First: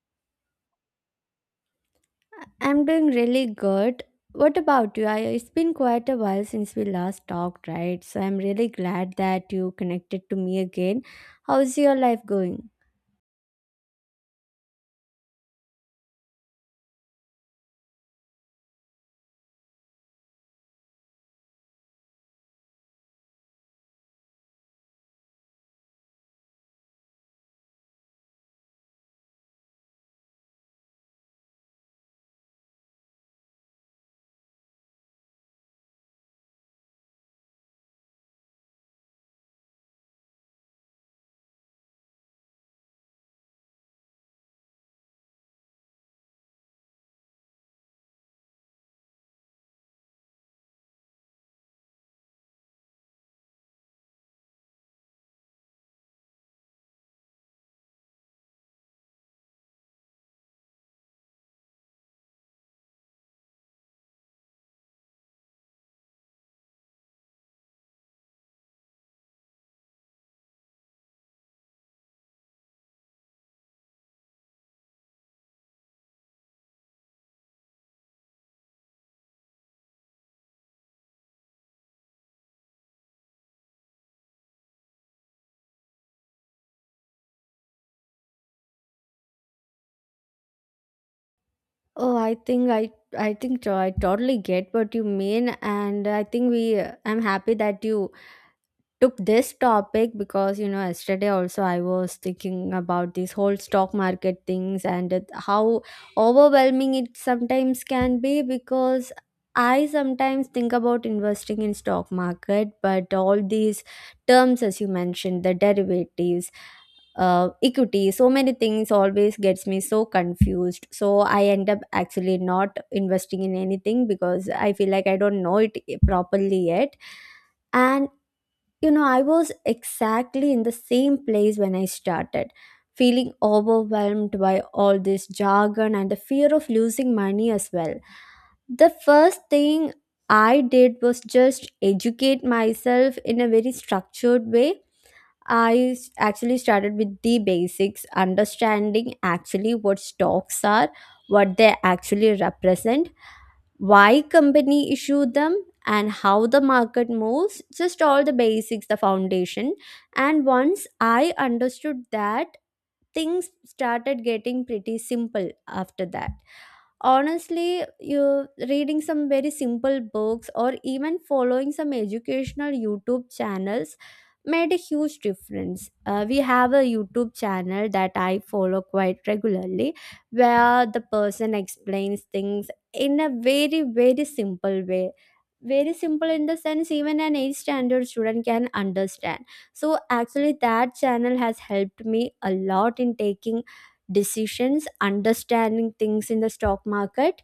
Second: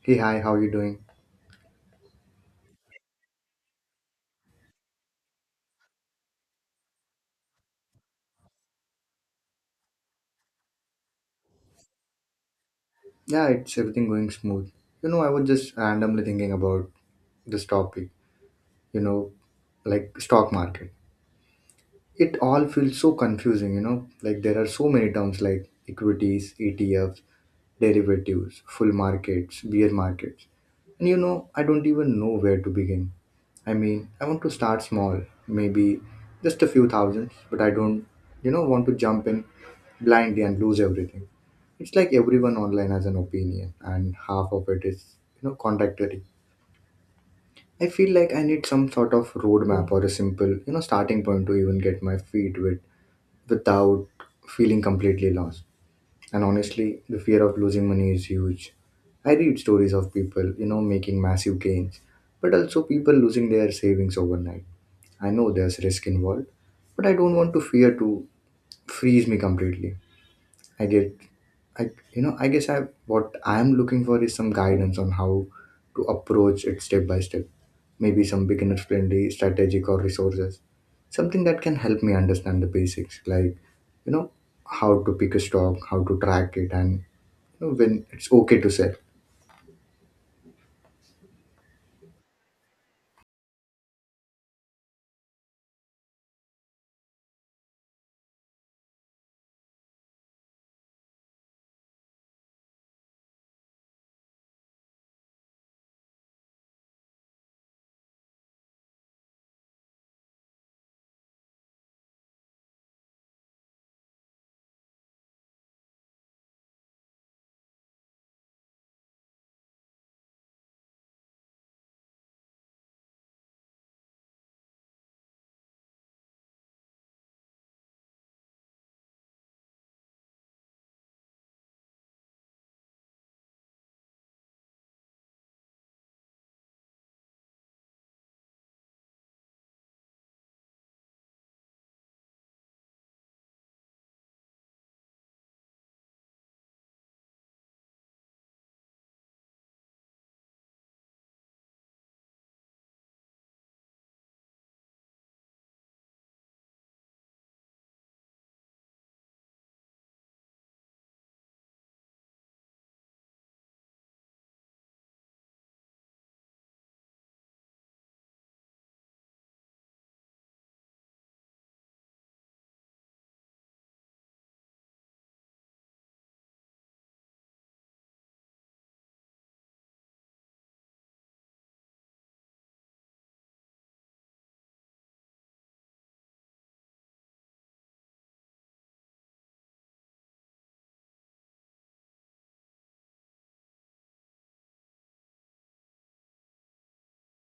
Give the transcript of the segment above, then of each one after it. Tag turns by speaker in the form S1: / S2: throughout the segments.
S1: Hey, hi, how you doing?
S2: I'm doing really good. What about you? It's been quite a while since we last talked, right? So I'm really glad that you connected to me again. How's your life going?
S1: Yeah, it's everything going smooth. I was just randomly thinking about this topic, you know, like stock market. It all feels so confusing, like there are so many terms like equities, ETFs, derivatives, full markets, bear markets. And I don't even know where to begin. I mean, I want to start small, maybe just a few thousands, but I don't want to jump in blindly and lose everything. It's like everyone online has an opinion, and half of it is, contradictory. I feel like I need some sort of roadmap or a simple, starting point to even get my feet wet without feeling completely lost. And honestly, the fear of losing money is huge. I read stories of people, making massive gains, but also people losing their savings overnight. I know there's risk involved, but I don't want to fear to freeze me completely. I get, I you know, I guess I what I'm looking for is some guidance on how to approach it step by step. Maybe some beginner friendly strategic or resources, something that can help me understand the basics, like you know how to pick a stock, how to track it, and when it's okay to sell.
S2: Oh, I think to- I totally get what you mean, and I think we I'm happy that you took this topic because yesterday also I was thinking about this whole stock market things and how overwhelming it sometimes can be, because I sometimes think about investing in stock market, but all these terms as you mentioned, the derivatives, equity, so many things always gets me so confused. So I end up actually not investing in anything because I feel like I don't know it properly yet. And I was exactly in the same place when I started, feeling overwhelmed by all this jargon and the fear of losing money as well. The first thing I did was just educate myself in a very structured way. Actually started with the basics, understanding actually what stocks are, what they actually represent, why company issue them, and how the market moves, just all the basics, the foundation. And once I understood that, things started getting pretty simple after that. Honestly, you reading some very simple books or even following some educational YouTube channels made a huge difference. We have a YouTube channel that I follow quite regularly, where the person explains things in a very very simple way. Very simple in the sense even an 8th standard student can understand. So actually that channel has helped me a lot in taking decisions, understanding things in the stock market.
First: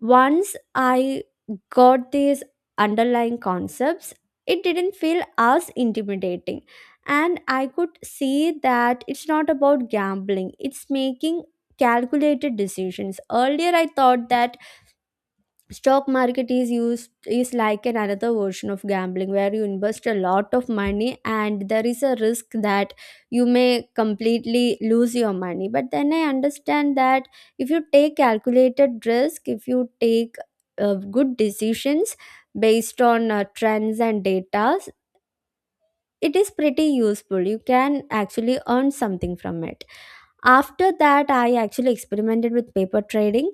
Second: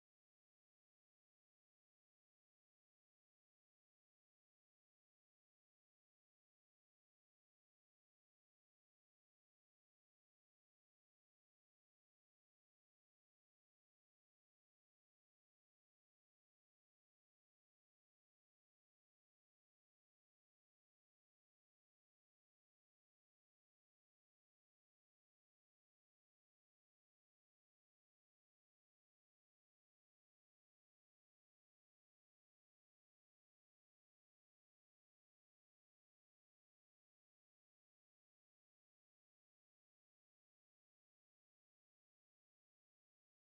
S2: Once I got these underlying concepts, it didn't feel as intimidating, and I could see that it's not about gambling, it's making calculated decisions. Earlier I thought that stock market is used is like an another version of gambling, where you invest a lot of money and there is a risk that you may completely lose your money. But then I understand that if you take calculated risk, if you take good decisions based on trends and data, it is pretty useful. You can actually earn something from it. After that, I actually experimented with paper trading,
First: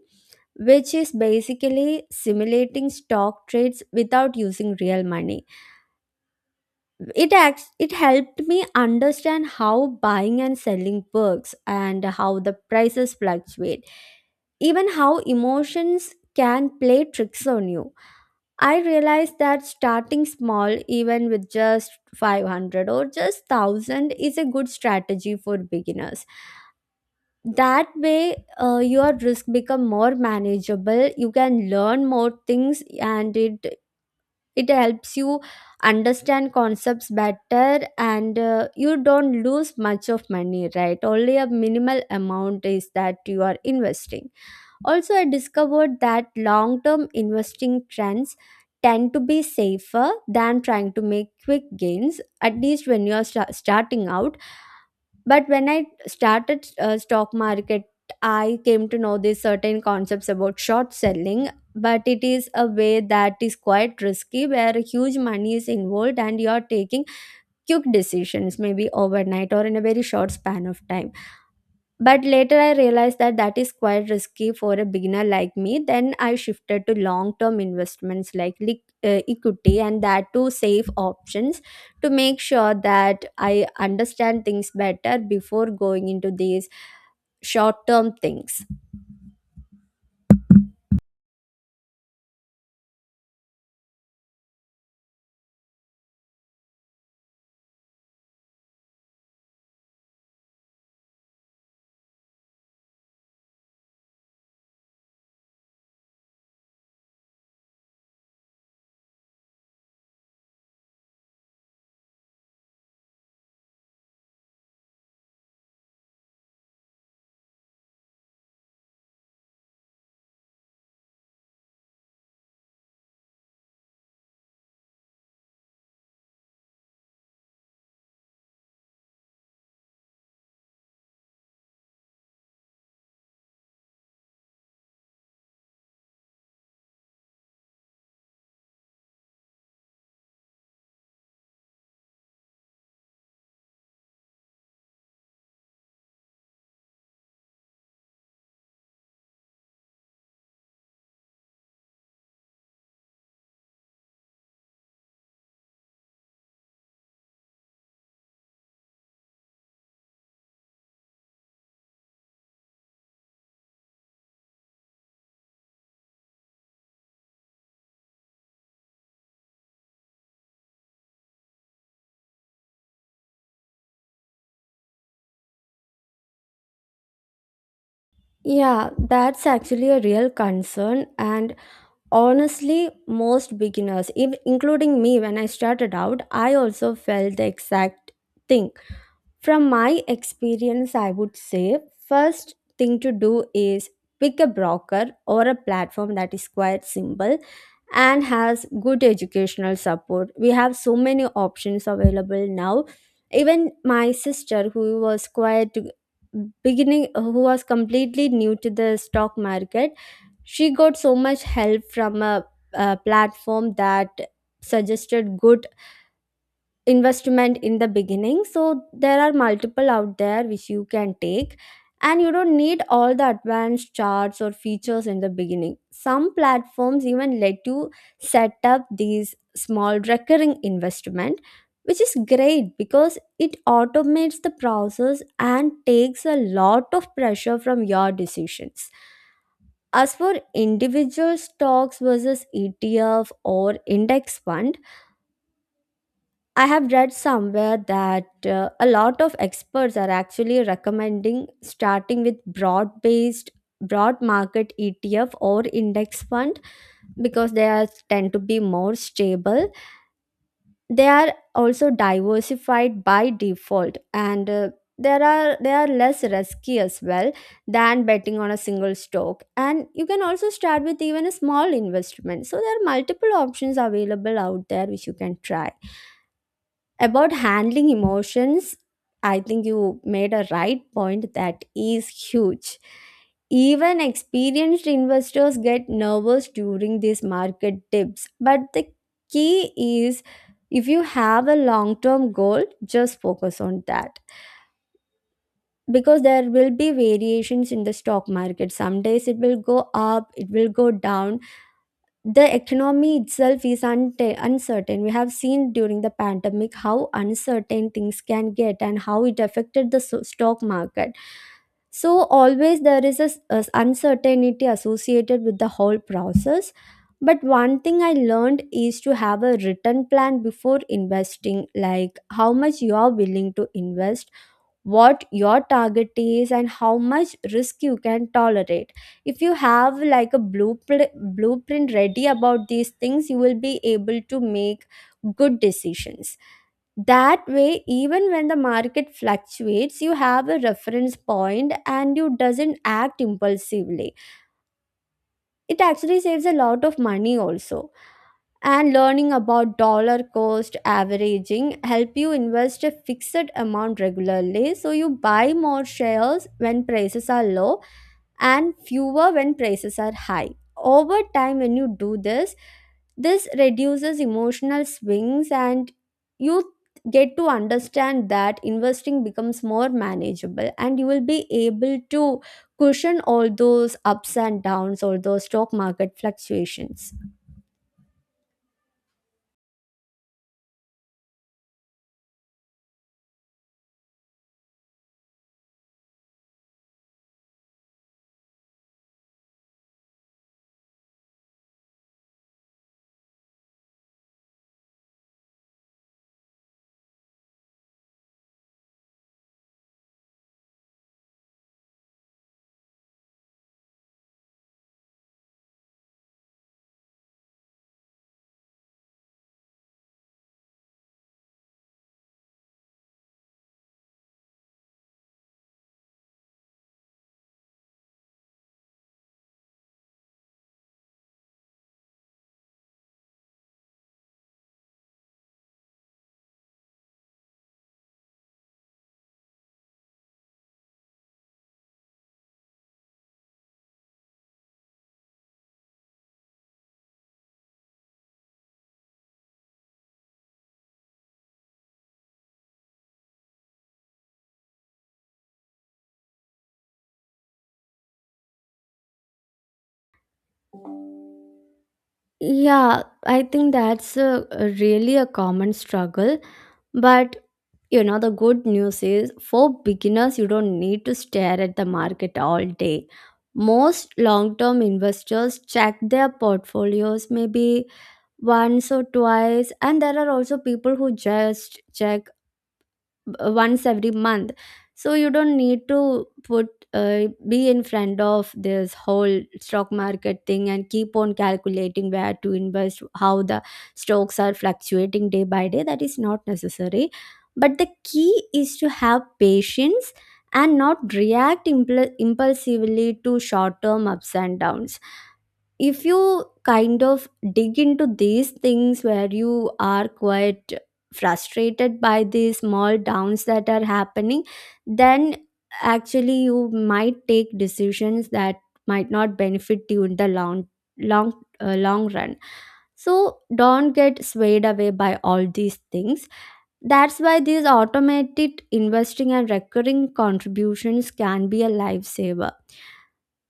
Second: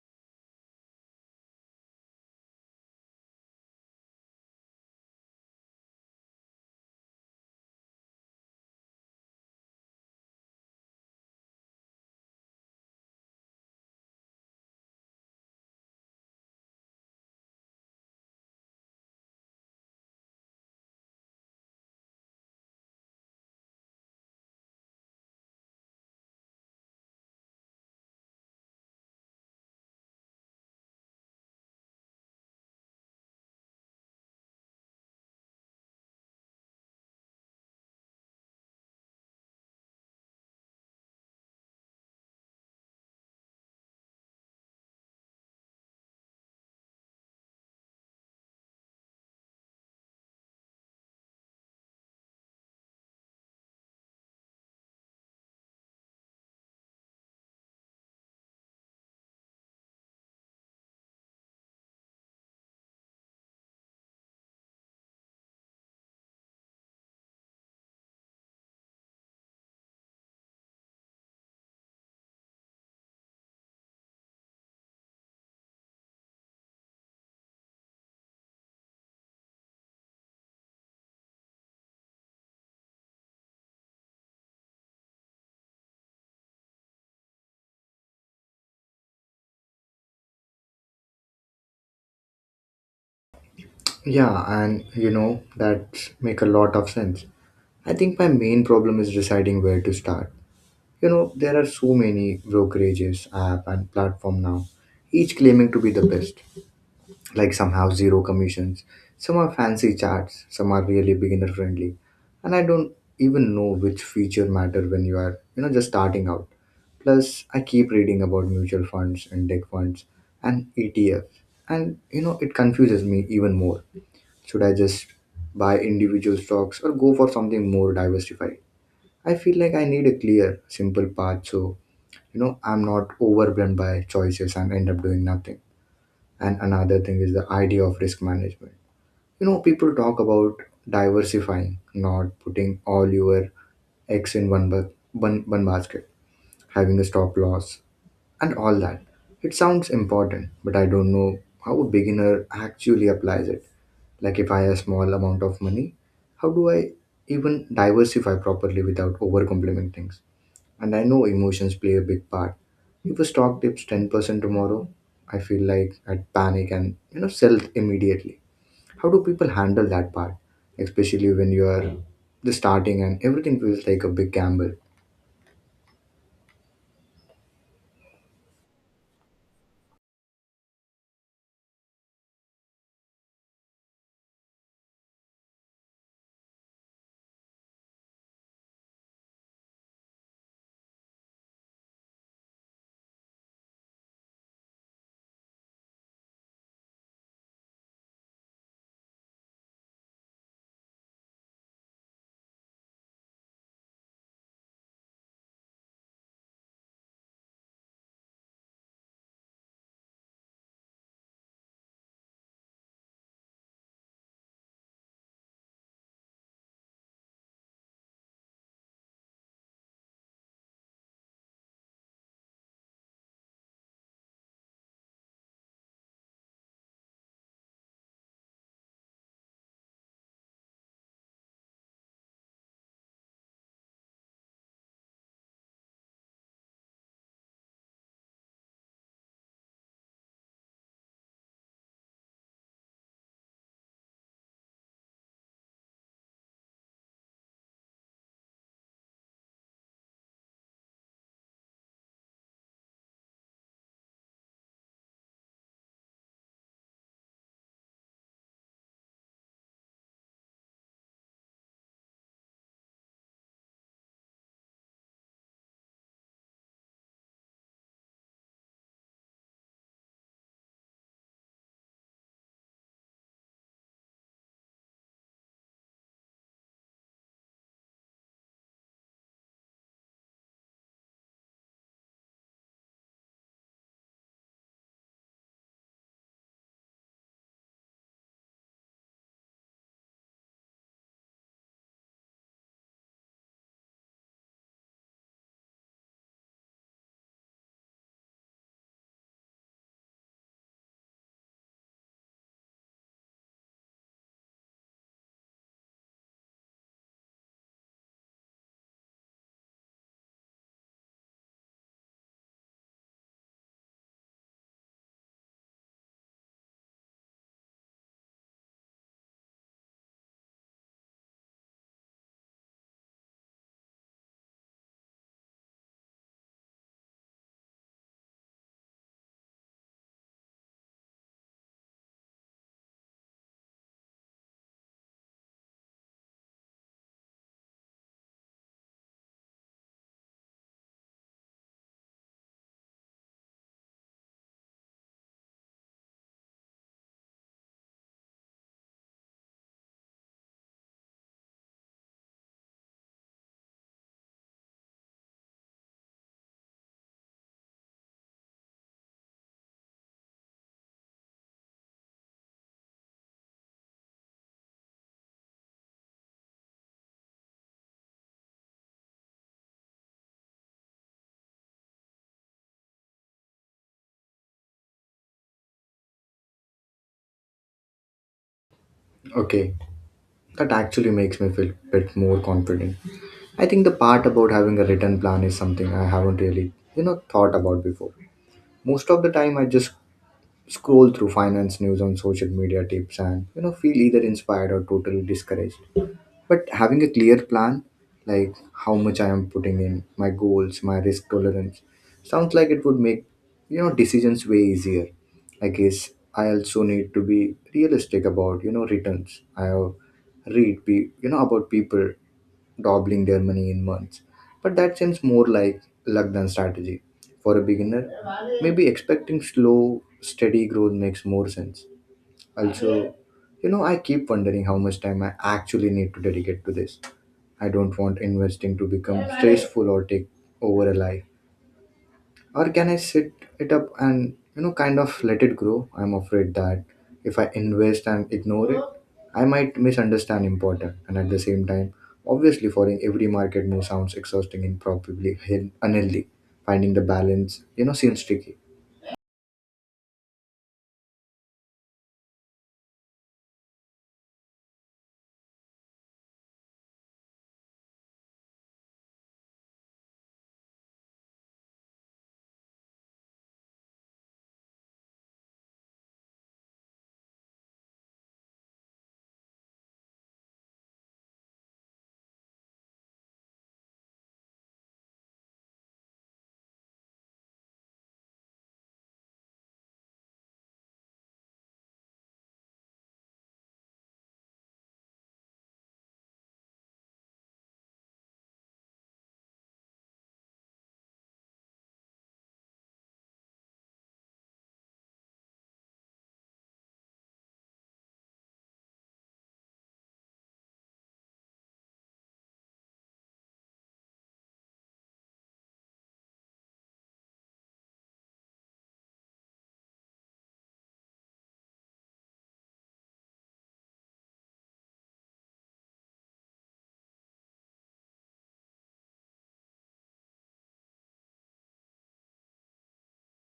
S2: which is basically simulating stock trades without using real money. It helped me understand how buying and selling works and how the prices fluctuate, even how emotions can play tricks on you. I realized that starting small, even with just 500 or just 1000, is a good strategy for beginners. That way, your risk become more manageable, you can learn more things, and it helps you understand concepts better, and you don't lose much of money, right? Only a minimal amount is that you are investing. Also, I discovered that long term investing trends tend to be safer than trying to make quick gains, at least when you are starting out. But when I started stock market, I came to know these certain concepts about short selling, but it is a way that is quite risky, where huge money is involved and you are taking quick decisions, maybe overnight or in a very short span of time. But later I realized that that is quite risky for a beginner like me. Then I shifted to long term investments like equity, and that to safe options, to make sure that I understand things better before going into these short term things.
S1: Yeah, and you know that make a lot of sense. I think my main problem is deciding where to start. You know, there are so many brokerages, app, and platform now, each claiming to be the best. Like some have zero commissions, some are fancy charts, some are really beginner friendly, and I don't even know which feature matter when you are, just starting out. Plus, I keep reading about mutual funds, index funds, and ETFs, and it confuses me even more. Should I just buy individual stocks or go for something more diversified? I feel like I need a clear, simple path so I'm not overwhelmed by choices and end up doing nothing. And another thing is the idea of risk management. You know, people talk about diversifying, not putting all your eggs in one basket, having a stop loss and all that. It sounds important, but I don't know how a beginner actually applies it. Like if I have a small amount of money, how do I even diversify properly without overcomplimenting things? And I know emotions play a big part. If a stock dips 10% tomorrow, I feel like I'd panic and sell immediately. How do people handle that part, especially when you are the starting and everything feels like a big gamble?
S2: Yeah, that's actually a real concern. And honestly, most beginners, including me when I started out, I also felt the exact thing. From my experience, I would say first thing to do is pick a broker or a platform that is quite simple and has good educational support. We have so many options available now. Even my sister, who was quite beginning, who was completely new to the stock market, she got so much help from a platform that suggested good investment in the beginning. So there are multiple out there which you can take. And you don't need all the advanced charts or features in the beginning. Some platforms even let you set up these small recurring investment, which is great because it automates the process and takes a lot of pressure from your decisions. As for individual stocks versus ETF or index fund, I have read somewhere that a lot of experts are actually recommending starting with broad market ETF or index fund, because they are tend to be more stable. They are also diversified by default, and there are they are less risky as well than betting on a single stock. And you can also start with even a small investment. So there are multiple options available out there which you can try. About handling emotions, I think you made a right point, that is huge. Even experienced investors get nervous during these market dips. But the key is, if you have a long term goal, just focus on that. Because there will be variations in the stock market. Some days it will go up, it will go down. The economy itself is unta uncertain. We have seen during the pandemic how uncertain things can get and how it affected the stock market. So, always there is uncertainty associated with the whole process. But one thing I learned is to have a written plan before investing, like how much you are willing to invest, what your target is, and how much risk you can tolerate. If you have like a blueprint ready about these things, you will be able to make good decisions. That way, even when the market fluctuates, you have a reference point and you doesn't act impulsively. It actually saves a lot of money also. And learning about dollar cost averaging help you invest a fixed amount regularly, so you buy more shares when prices are low and fewer when prices are high. Over time when you do this, this reduces emotional swings, and you get to understand that investing becomes more manageable, and you will be able to cushion all those ups and downs, all those stock market fluctuations.
S1: Okay, that actually makes me feel a bit more confident. I think the part about having a written plan is something I haven't really thought about before. Most of the time, I just scroll through finance news on social media tips and feel either inspired or totally discouraged. But having a clear plan, like how much I am putting in, my goals, my risk tolerance, sounds like it would make decisions way easier. I guess I also need to be realistic about returns. I have read about people doubling their money in months. But that seems more like luck than strategy. For a beginner, maybe expecting slow, steady growth makes more sense. Also, I keep wondering how much time I actually need to dedicate to this. I don't want investing to become stressful or take over a life. Or can I sit it up and, kind of let it grow? I'm afraid that if I invest and ignore it, I might misunderstand important. And at the same time, obviously, following every market move sounds exhausting and probably hin- unhealthy. Finding the balance, seems tricky.
S2: Yeah, I think that's a really a common struggle. But you know, the good news is for beginners, you don't need to stare at the market all day. Most long term investors check their portfolios maybe once or twice, and there are also people who just check b- once every month. So you don't need to put be in front of this whole stock market thing and keep on calculating where to invest, how the stocks are fluctuating day by day. That is not necessary. But the key is to have patience and not react impulsively to short term ups and downs. If you kind of dig into these things where you are quite frustrated by the small downs that are happening, then actually you might take decisions that might not benefit you in the long long run. So don't get swayed away by all these things. That's why these automated investing and recurring contributions can be a lifesaver,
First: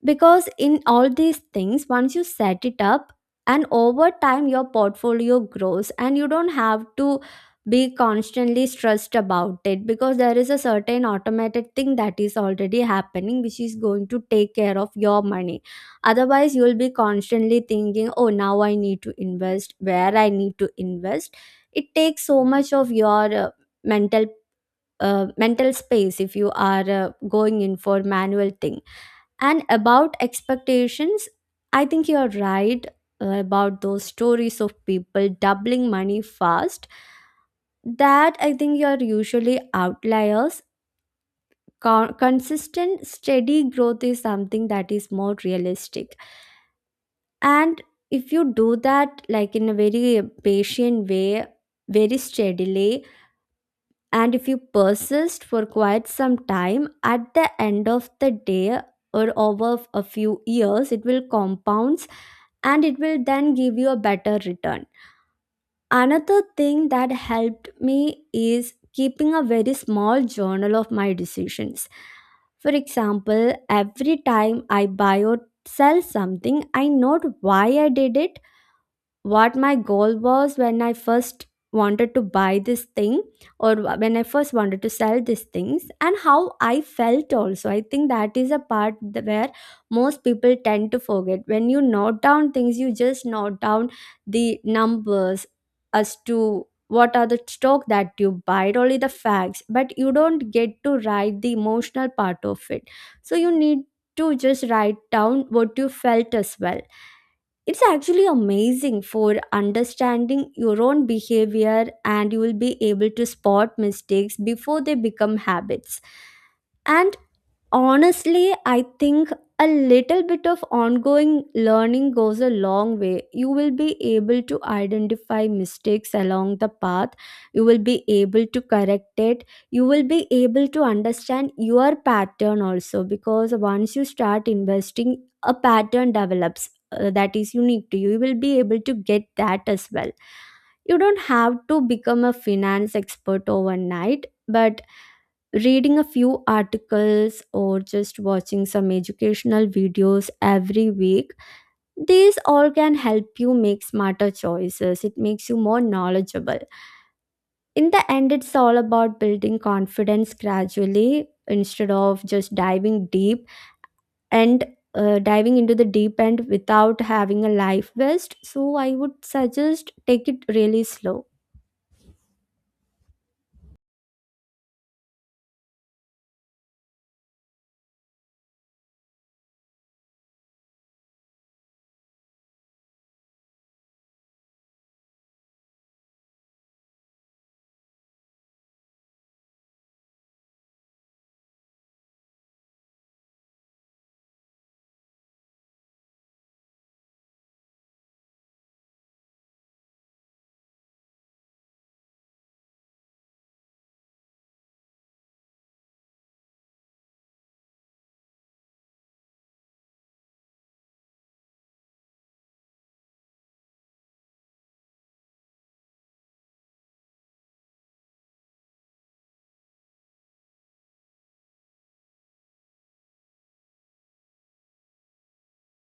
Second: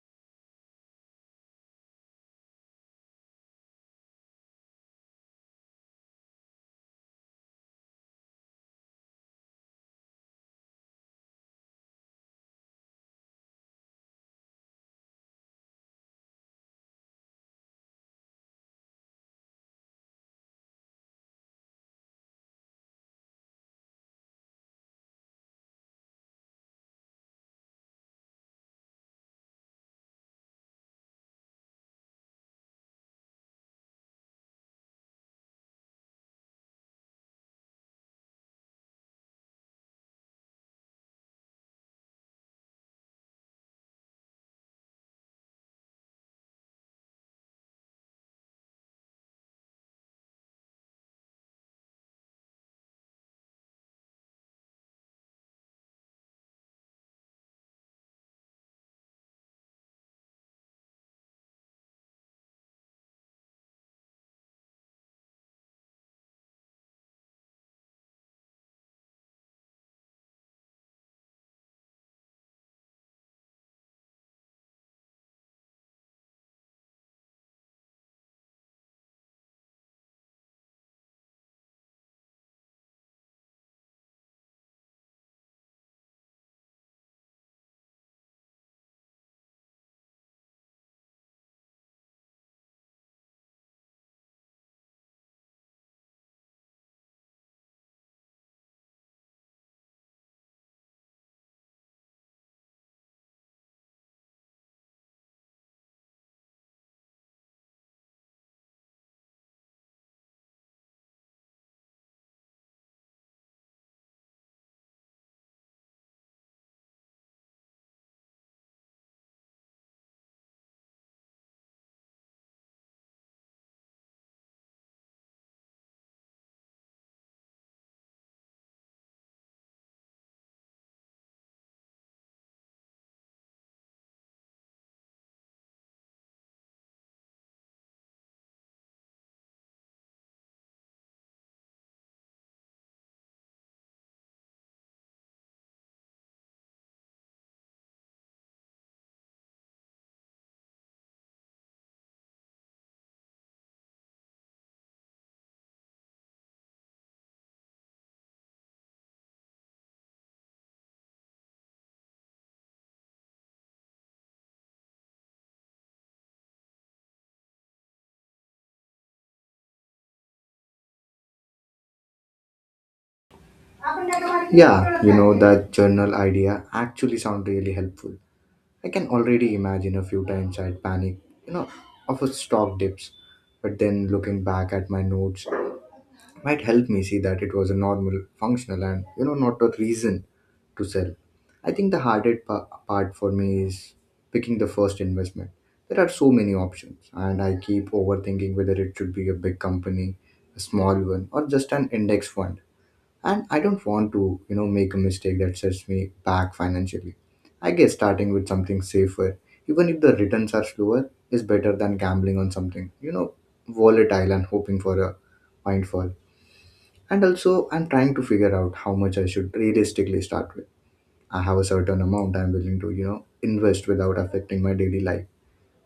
S2: because in all these things, once you set it up and over time your portfolio grows, and you don't have to be constantly stressed about it, because there is a certain automated thing that is already happening, which is going to take care of your money. Otherwise you will be constantly thinking, oh, now I need to invest, where I need to invest. It takes so much of your mental mental space if you are going in for manual thing. And about expectations, I think you're right about those stories of people doubling money fast. That I think you're usually outliers. Consistent, steady growth is something that is more realistic. And if you do that, like in a very patient way, very steadily, and if you persist for quite some time, at the end of the day or over a few years, it will compounds and it will then give you a better return. Another thing that helped me is keeping a very small journal of my decisions. For example, every time I buy or sell something, I note why I did it, what my goal was when I first wanted to buy this thing, or when I first wanted to sell these things, and how I felt also. I think that is a part where most people tend to forget. When you note down things, you just note down the numbers as to what are the stock that you buy, only the facts, but you don't get to write the emotional part of it. So you need to just write down what you felt as well. It's actually amazing for understanding your own behavior, and you will be able to spot mistakes before they become habits. And honestly, I think a little bit of ongoing learning goes a long way. You will be able to identify mistakes along the path, you will be able to correct it, you will be able to understand your pattern also, because once you start investing, a pattern develops that is unique to you. You will be able to get that as well. You don't have to become a finance expert overnight, but reading a few articles or just watching some educational videos every week, these all can help you make smarter choices. It makes you more knowledgeable. In the end, it's all about building confidence gradually instead of just diving deep and diving into the deep end without having a life vest. So I would suggest, take it really slow.
S1: Yeah, that journal idea actually sound really helpful. I can already imagine a few times I'd panic, you know, of a stock dips. But then looking back at my notes might help me see that it was a normal, functional, and not a reason to sell. I think the hardest part for me is picking the first investment. There are so many options, and I keep overthinking whether it should be a big company, a small one, or just an index fund. And I don't want to make a mistake that sets me back financially. I guess starting with something safer, even if the returns are slower, is better than gambling on something volatile and hoping for a windfall. And also, I'm trying to figure out how much I should realistically start with. I have a certain amount I'm willing to invest without affecting my daily life,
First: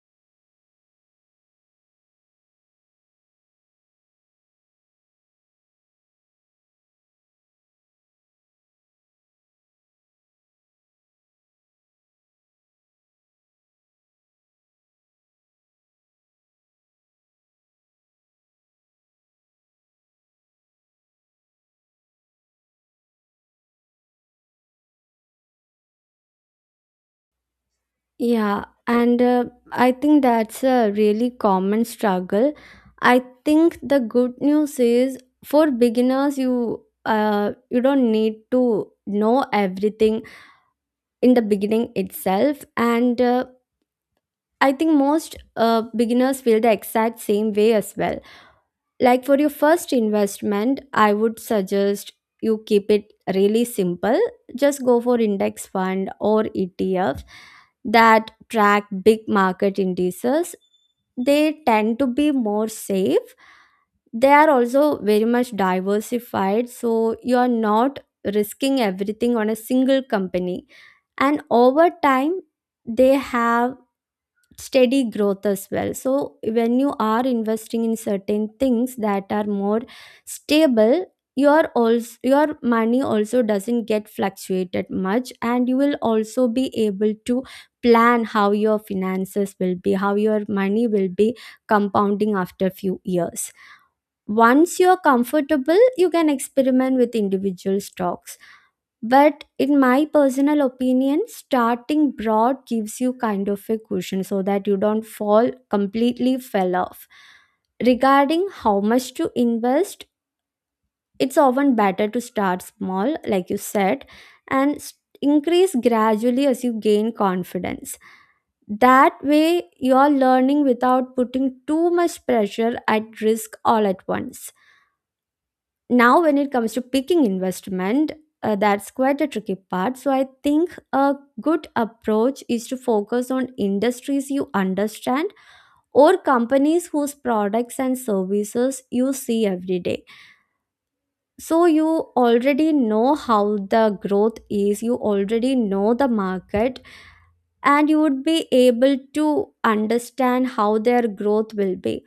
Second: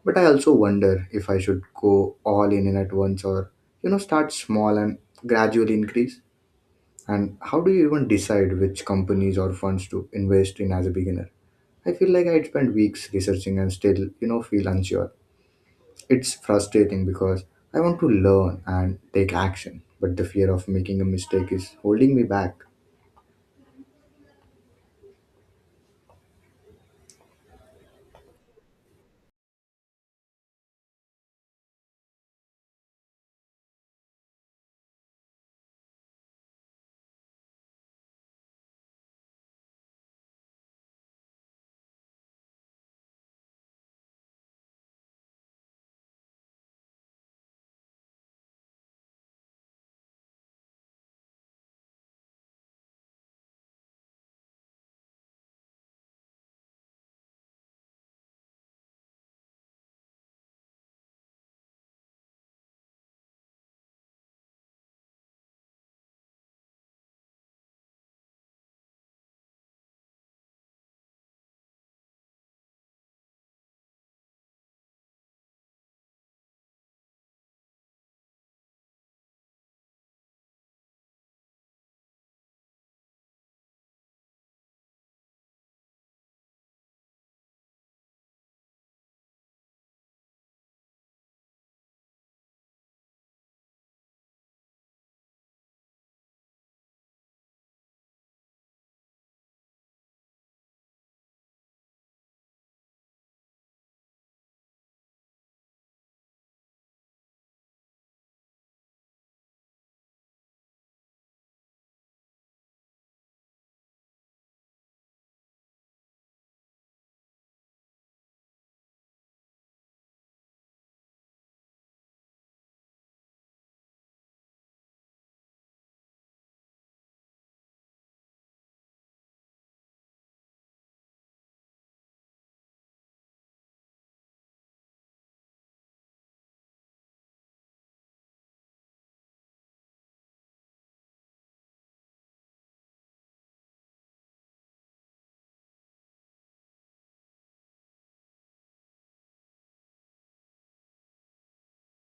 S1: but I also wonder if I should go all in at once or start small and gradually increase. And how do you even decide which companies or funds to invest in as a beginner? I feel like I'd spend weeks researching and still, feel unsure. It's frustrating because I want to learn and take action, but the fear of making a mistake is holding me back.
S2: Yeah, and I think that's a really common struggle. I think the good news is, for beginners, you don't need to know everything in the beginning itself, and I think most beginners feel the exact same way as well. Like, for your first investment, I would suggest you keep it really simple. Just go for index fund or ETF that track big market indices. They tend to be more safe. They are also very much diversified, so you are not risking everything on a single company, and over time they have steady growth as well. So when you are investing in certain things that are more stable, your money also doesn't get fluctuated much, and you will also be able to plan how your finances will be, how your money will be compounding after few years. Once you're comfortable, you can experiment with individual stocks, but in my personal opinion, starting broad gives you kind of a cushion so that you don't fall completely, fell off. Regarding how much to invest, it's often better to start small, like you said, and s- increase gradually as you gain confidence. That way you're learning without putting too much pressure at risk all at once. Now, when it comes to picking investment, that's quite a tricky part. So I think a good approach is to focus on industries you understand, or companies whose products and services you see every day. So you already know how the growth is, you already know the market, and you would be able to understand how their growth will be.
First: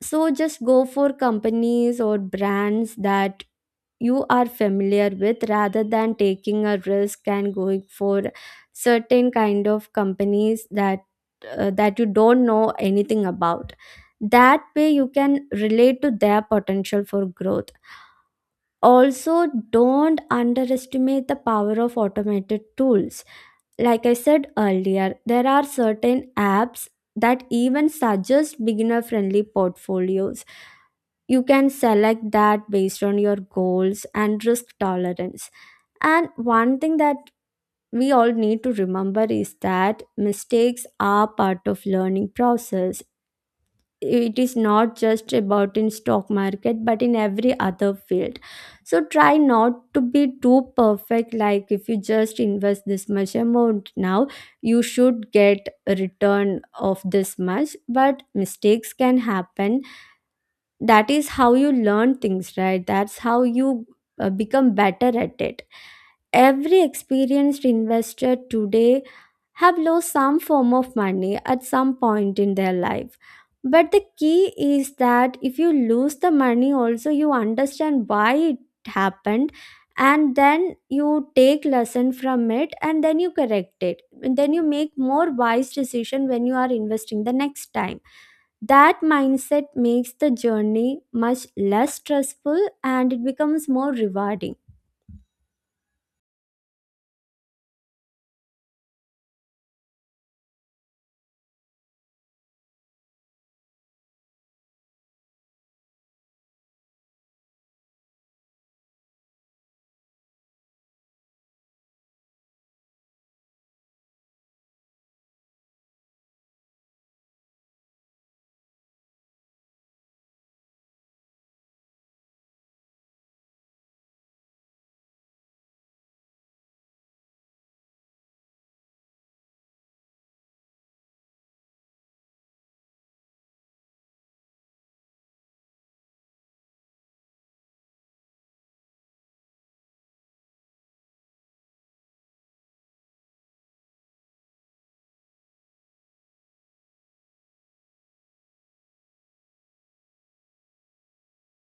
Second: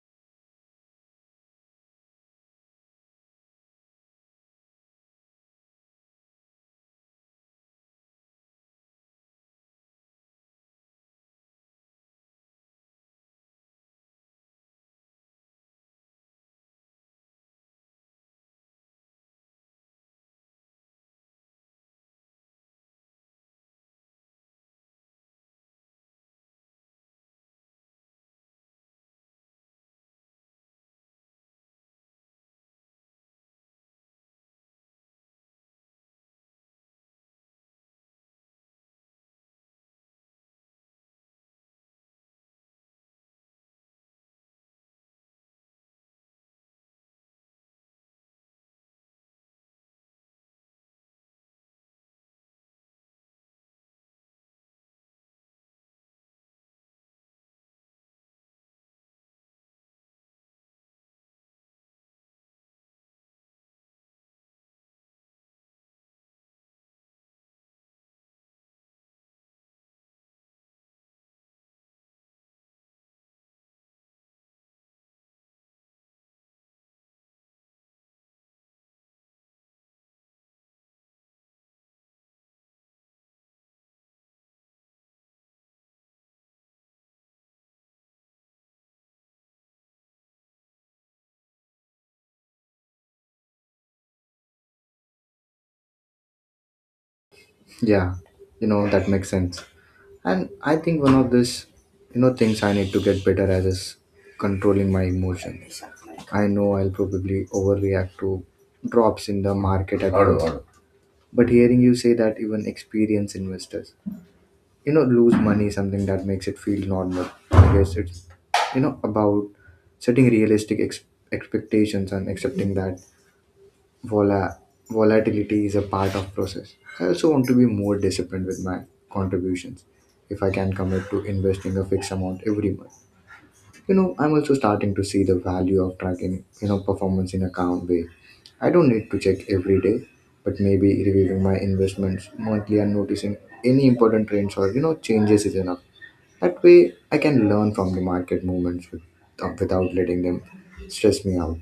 S2: So just go for companies or brands that you are familiar with, rather than taking a risk and going for certain kind of companies that that you don't know anything about. That way you can relate to their potential for growth. Also, don't underestimate the power of automated tools. Like I said earlier, there are certain apps that even suggest beginner friendly portfolios. You can select that based on your goals and risk tolerance. And one thing that we all need to remember is that mistakes are part of learning process. It is not just about in stock market, but in every other field. So try not to be too perfect. Like, if you just invest this much amount now, you should get a return of this much, but mistakes can happen. That is how you learn things, right? That's how you become better at it. Every experienced investor today have lost some form of money at some point in their life. But the key is that if you lose the money, also you understand why it happened, and then you take lesson from it, and then you correct it, and then you make more wise decision when you are investing the next time. That mindset makes the journey much less stressful, and it becomes more rewarding.
S1: Yeah, that makes sense. And I think one of this, things I need to get better at is controlling my emotions. I know I'll probably overreact to drops in the market at once. But hearing you say that even experienced investors, lose money, something that makes it feel normal. I guess it's, about setting realistic expectations and accepting that vola- volatility is a part of process. I also want to be more disciplined with my contributions if I can commit to investing a fixed amount every month. You know, I'm also starting to see the value of tracking performance in a calm way. I don't need to check every day, but maybe reviewing my investments monthly and noticing any important trends or changes is enough. That way I can learn from the market movements without letting them stress me out.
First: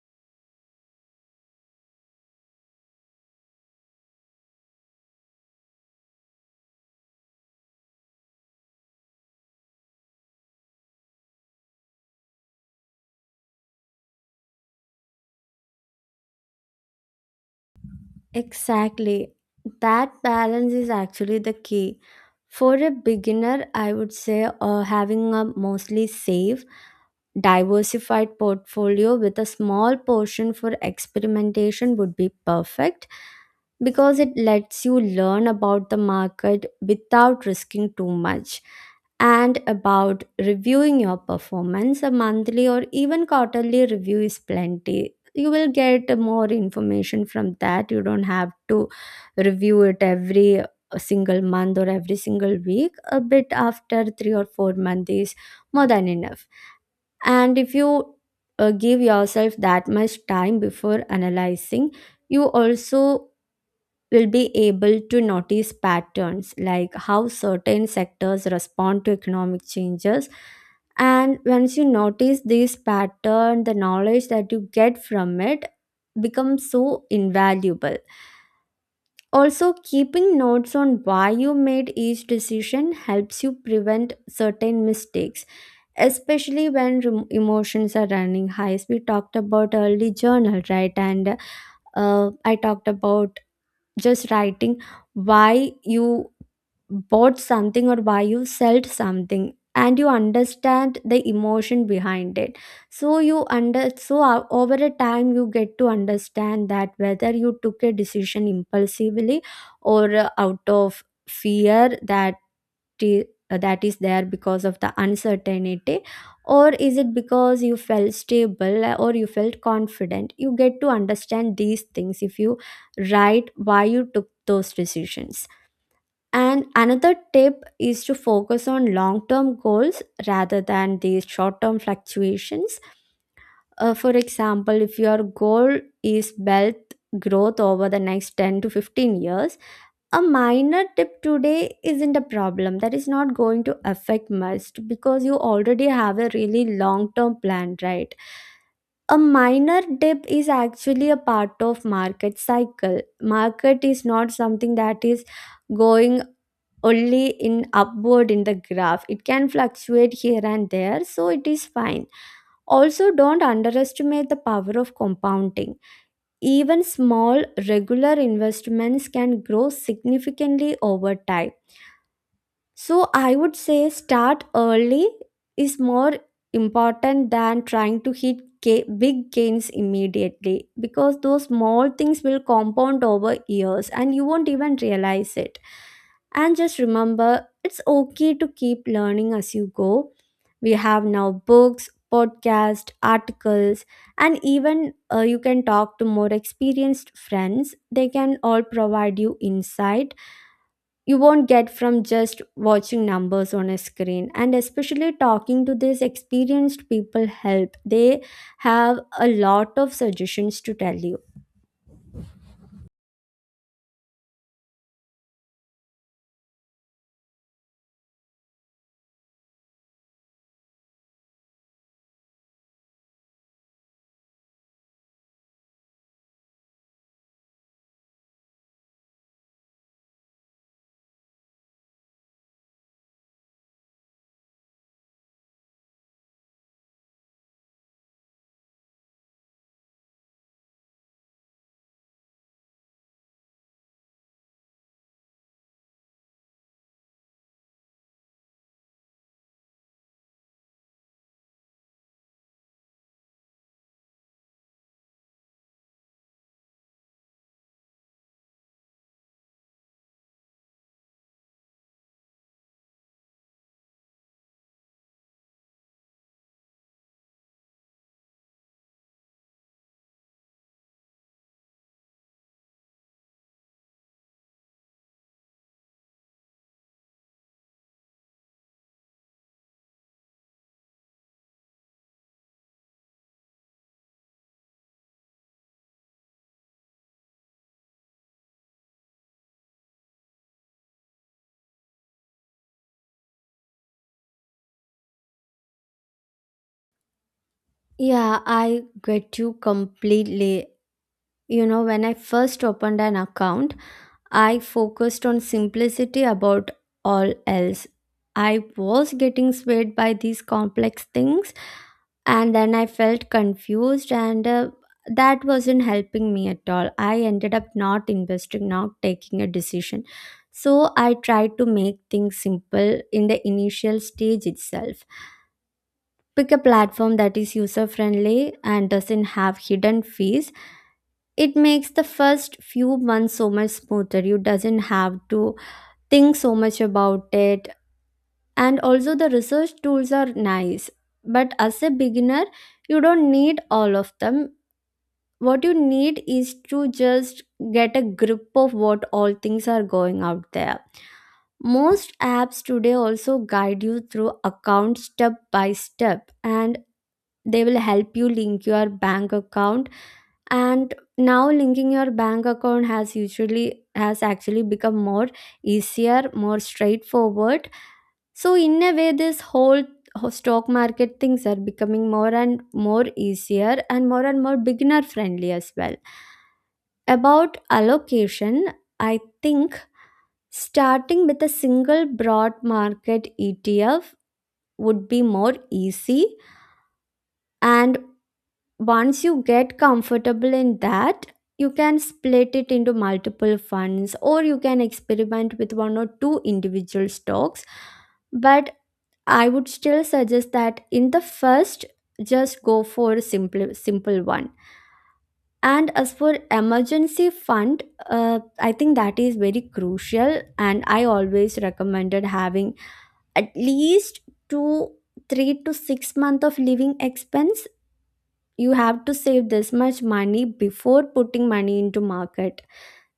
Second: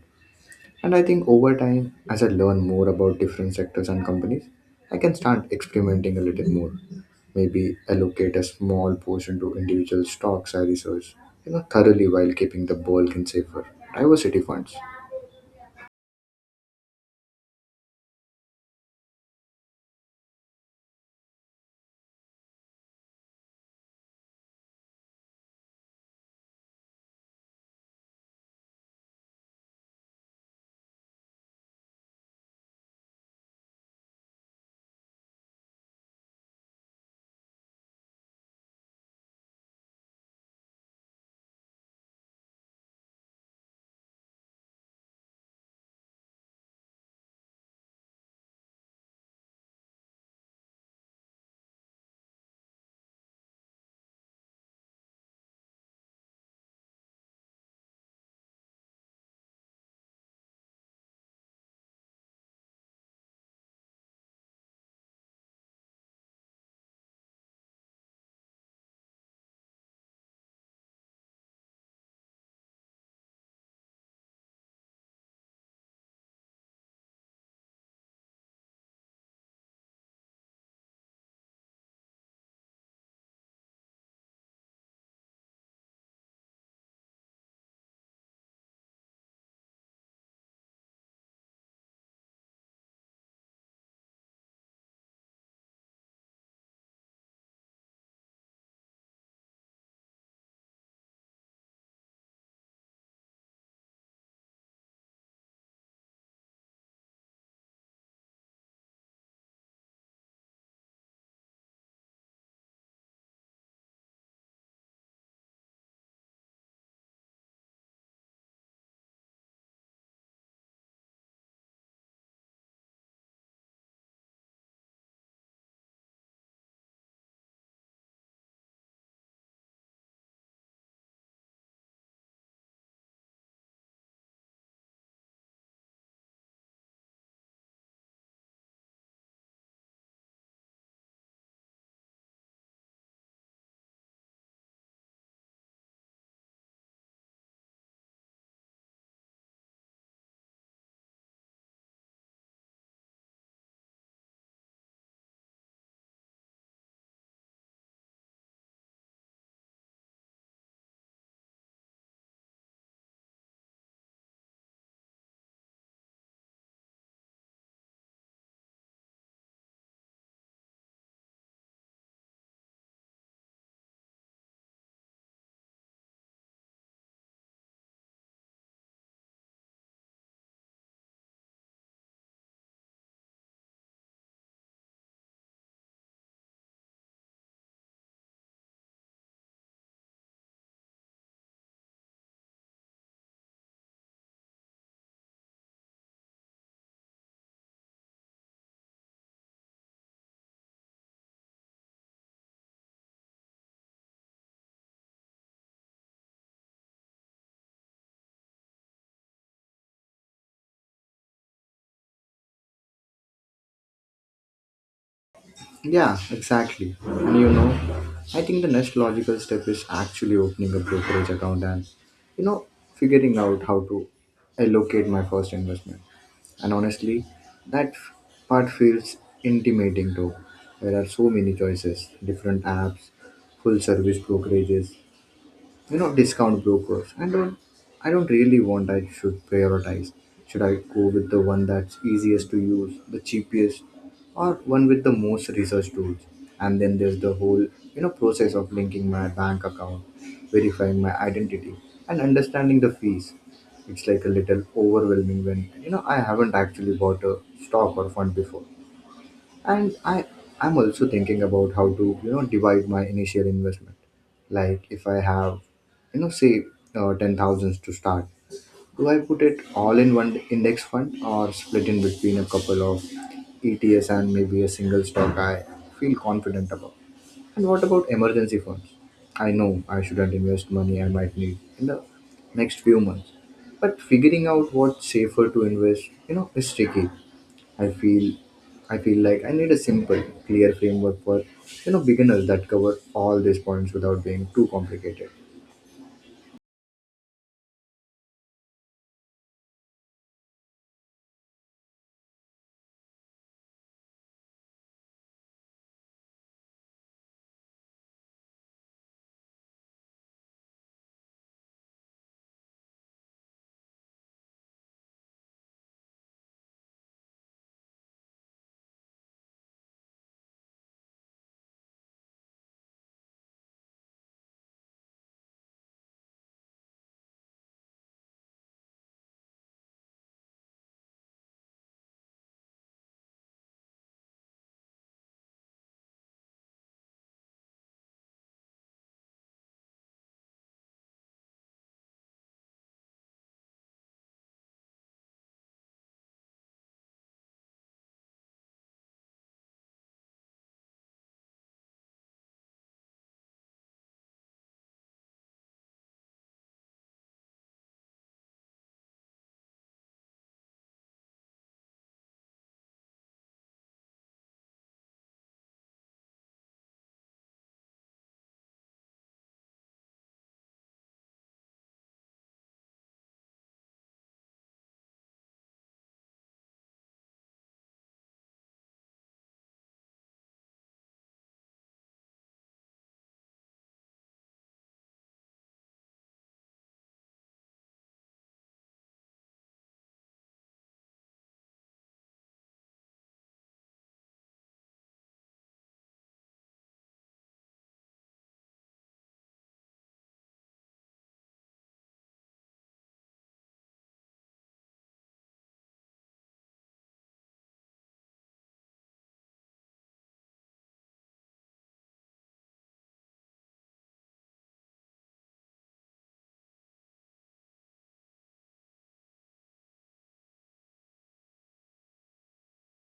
S1: And I think over time, as I learn more about different sectors and companies, I can start experimenting a little more. Maybe allocate a small portion to individual stocks I research, thoroughly while keeping the bulk in safer diversity funds.
S2: Exactly. That balance is actually the key. For a beginner, I would say, having a mostly safe, diversified portfolio with a small portion for experimentation would be perfect, because it lets you learn about the market without risking too much. And about reviewing your performance, a monthly or even quarterly review is plenty. You will get more information from that. You don't have to review it every single month or every single week. A bit after 3 or 4 months is more than enough. And if you give yourself that much time before analyzing, you also will be able to notice patterns, like how certain sectors respond to economic changes. And once you notice this pattern, the knowledge that you get from it becomes so invaluable. Also, keeping notes on why you made each decision helps you prevent certain mistakes, especially when emotions are running high. As we talked about early, journal, right? And I talked about just writing why you bought something or why you sold something, and you understand the emotion behind it. So you under, over a time you get to understand that, whether you took a decision impulsively or out of fear that that is there because of the uncertainty, or is it because you felt stable, or you felt confident. You get to understand these things if you write why you took those decisions. And another tip is to focus on long term goals rather than these short term fluctuations. For example, if your goal is wealth growth over the next 10 to 15 years, a minor tip today isn't a problem. That is not going to affect much because you already have a really long term plan, right? A minor dip is actually a part of market cycle. Market is not something that is going only in upward in the graph. It can fluctuate here and there, so it is fine. Also, don't underestimate the power of compounding. Even small, regular investments can grow significantly over time. So I would say, start early is more important than trying to hit big gains immediately, because those small things will compound over years and you won't even realize it. And just remember, it's okay to keep learning as you go. We have now books, podcasts, articles, and even you can talk to more experienced friends. They can all provide you insight you won't get from just watching numbers on a screen. And especially talking to these experienced people help. They have a lot of suggestions to tell you.
S1: Yeah, exactly. And I think the next logical step is actually opening a brokerage account and, you know, figuring out how to allocate my first investment. And honestly, that part feels intimidating though. There are so many choices, different apps, full service brokerages, discount brokers. I don't really want I should prioritize. Should I go with the one that's easiest to use, the cheapest, or one with the most research tools? And then there's the whole process of linking my bank account, verifying my identity, and understanding the fees. It's like a little overwhelming when I haven't actually bought a stock or fund before. And I'm also thinking about how to, divide my initial investment. Like if I have, say ten thousands to start, do I put it all in one index fund or split in between a couple of ETS and maybe a single stock I feel confident about? And what about emergency funds? I know I shouldn't invest money I might need in the next few months, but figuring out what's safer to invest, is tricky. I feel I feel like I need a simple, clear framework for beginners that cover all these points without being too complicated.
S2: Yeah, I get you completely. You know, when I first opened an account, I focused on simplicity about all else. I was getting swayed by these complex things, and then I felt confused, and that wasn't helping me at all. I ended up not investing, not taking a decision. So I tried to make things simple in the initial stage itself. Pick a platform that is user friendly and doesn't have hidden fees. It makes the first few months so much smoother. You doesn't have to think so much about it. And also, the research tools are nice, but as a beginner, you don't need all of them. What you need is to just get a grip of what all things are going out there. Most apps today also guide you through account step by step, and they will help you link your bank account. And now linking your bank account has usually has actually become more easier, more straightforward. So in a way, this whole stock market things are becoming more and more easier, and more beginner friendly as well. About allocation, I think starting with a single broad market ETF would be more easy. And once you get comfortable in that, you can split it into multiple funds, or you can experiment with one or two individual stocks. But I would still suggest that, in the first, just go for a simple one. And as for emergency fund, I think that is very crucial, and I always recommended having at least 2, three to 6 months of living expense. You have to save this much money before putting money into market.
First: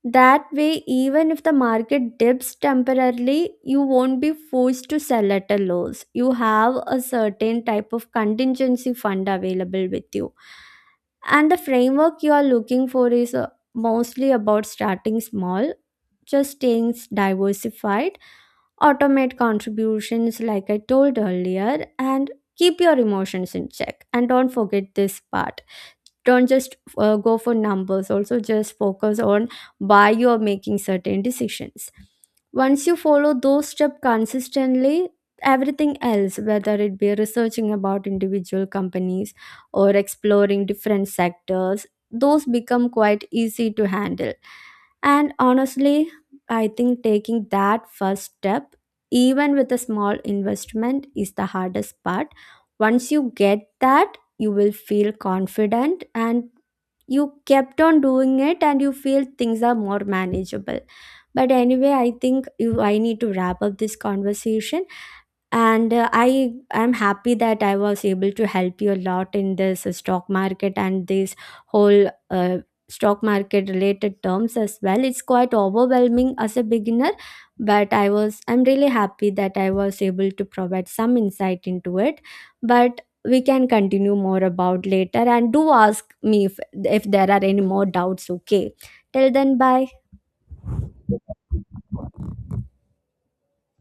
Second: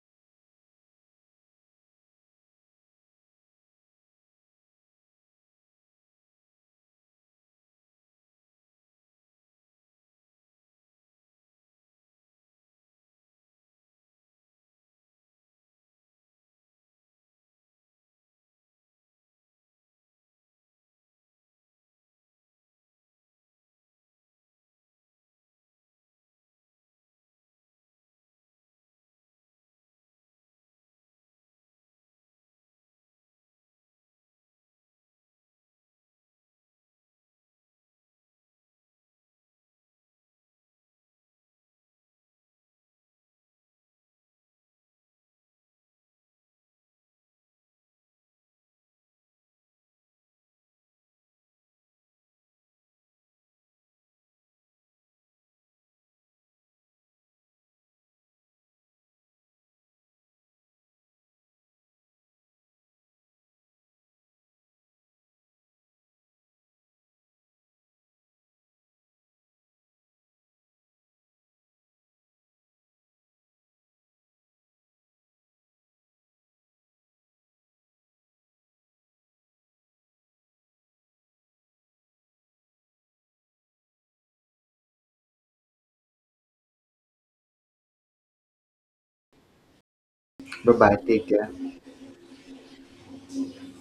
S2: That way, even if the market dips temporarily, you won't be forced to sell at a loss. You have a certain type of contingency fund available with you. And the framework you are looking for is, mostly about starting small, just staying diversified, automate contributions like I told earlier, and keep your emotions in check. And don't forget this part, don't just go for numbers, also just focus on why you are making certain decisions. Once you follow those steps consistently, everything else, whether it be researching about individual companies or exploring different sectors, those become quite easy to handle. And honestly, I think taking that first step, even with a small investment, is the hardest part. Once you get that, you will feel confident, and you kept on doing it, and you feel things are more manageable. But anyway, I think you, I need to wrap up this conversation. And I'm happy that I was able to help you a lot in this stock market, and this whole stock market related terms as well. It's quite overwhelming as a beginner, but I'm really happy that I was able to provide some insight into it. But we can continue more about later, and do ask me if there are any more doubts, okay? Till then, bye.
S1: Bye bye. Take care.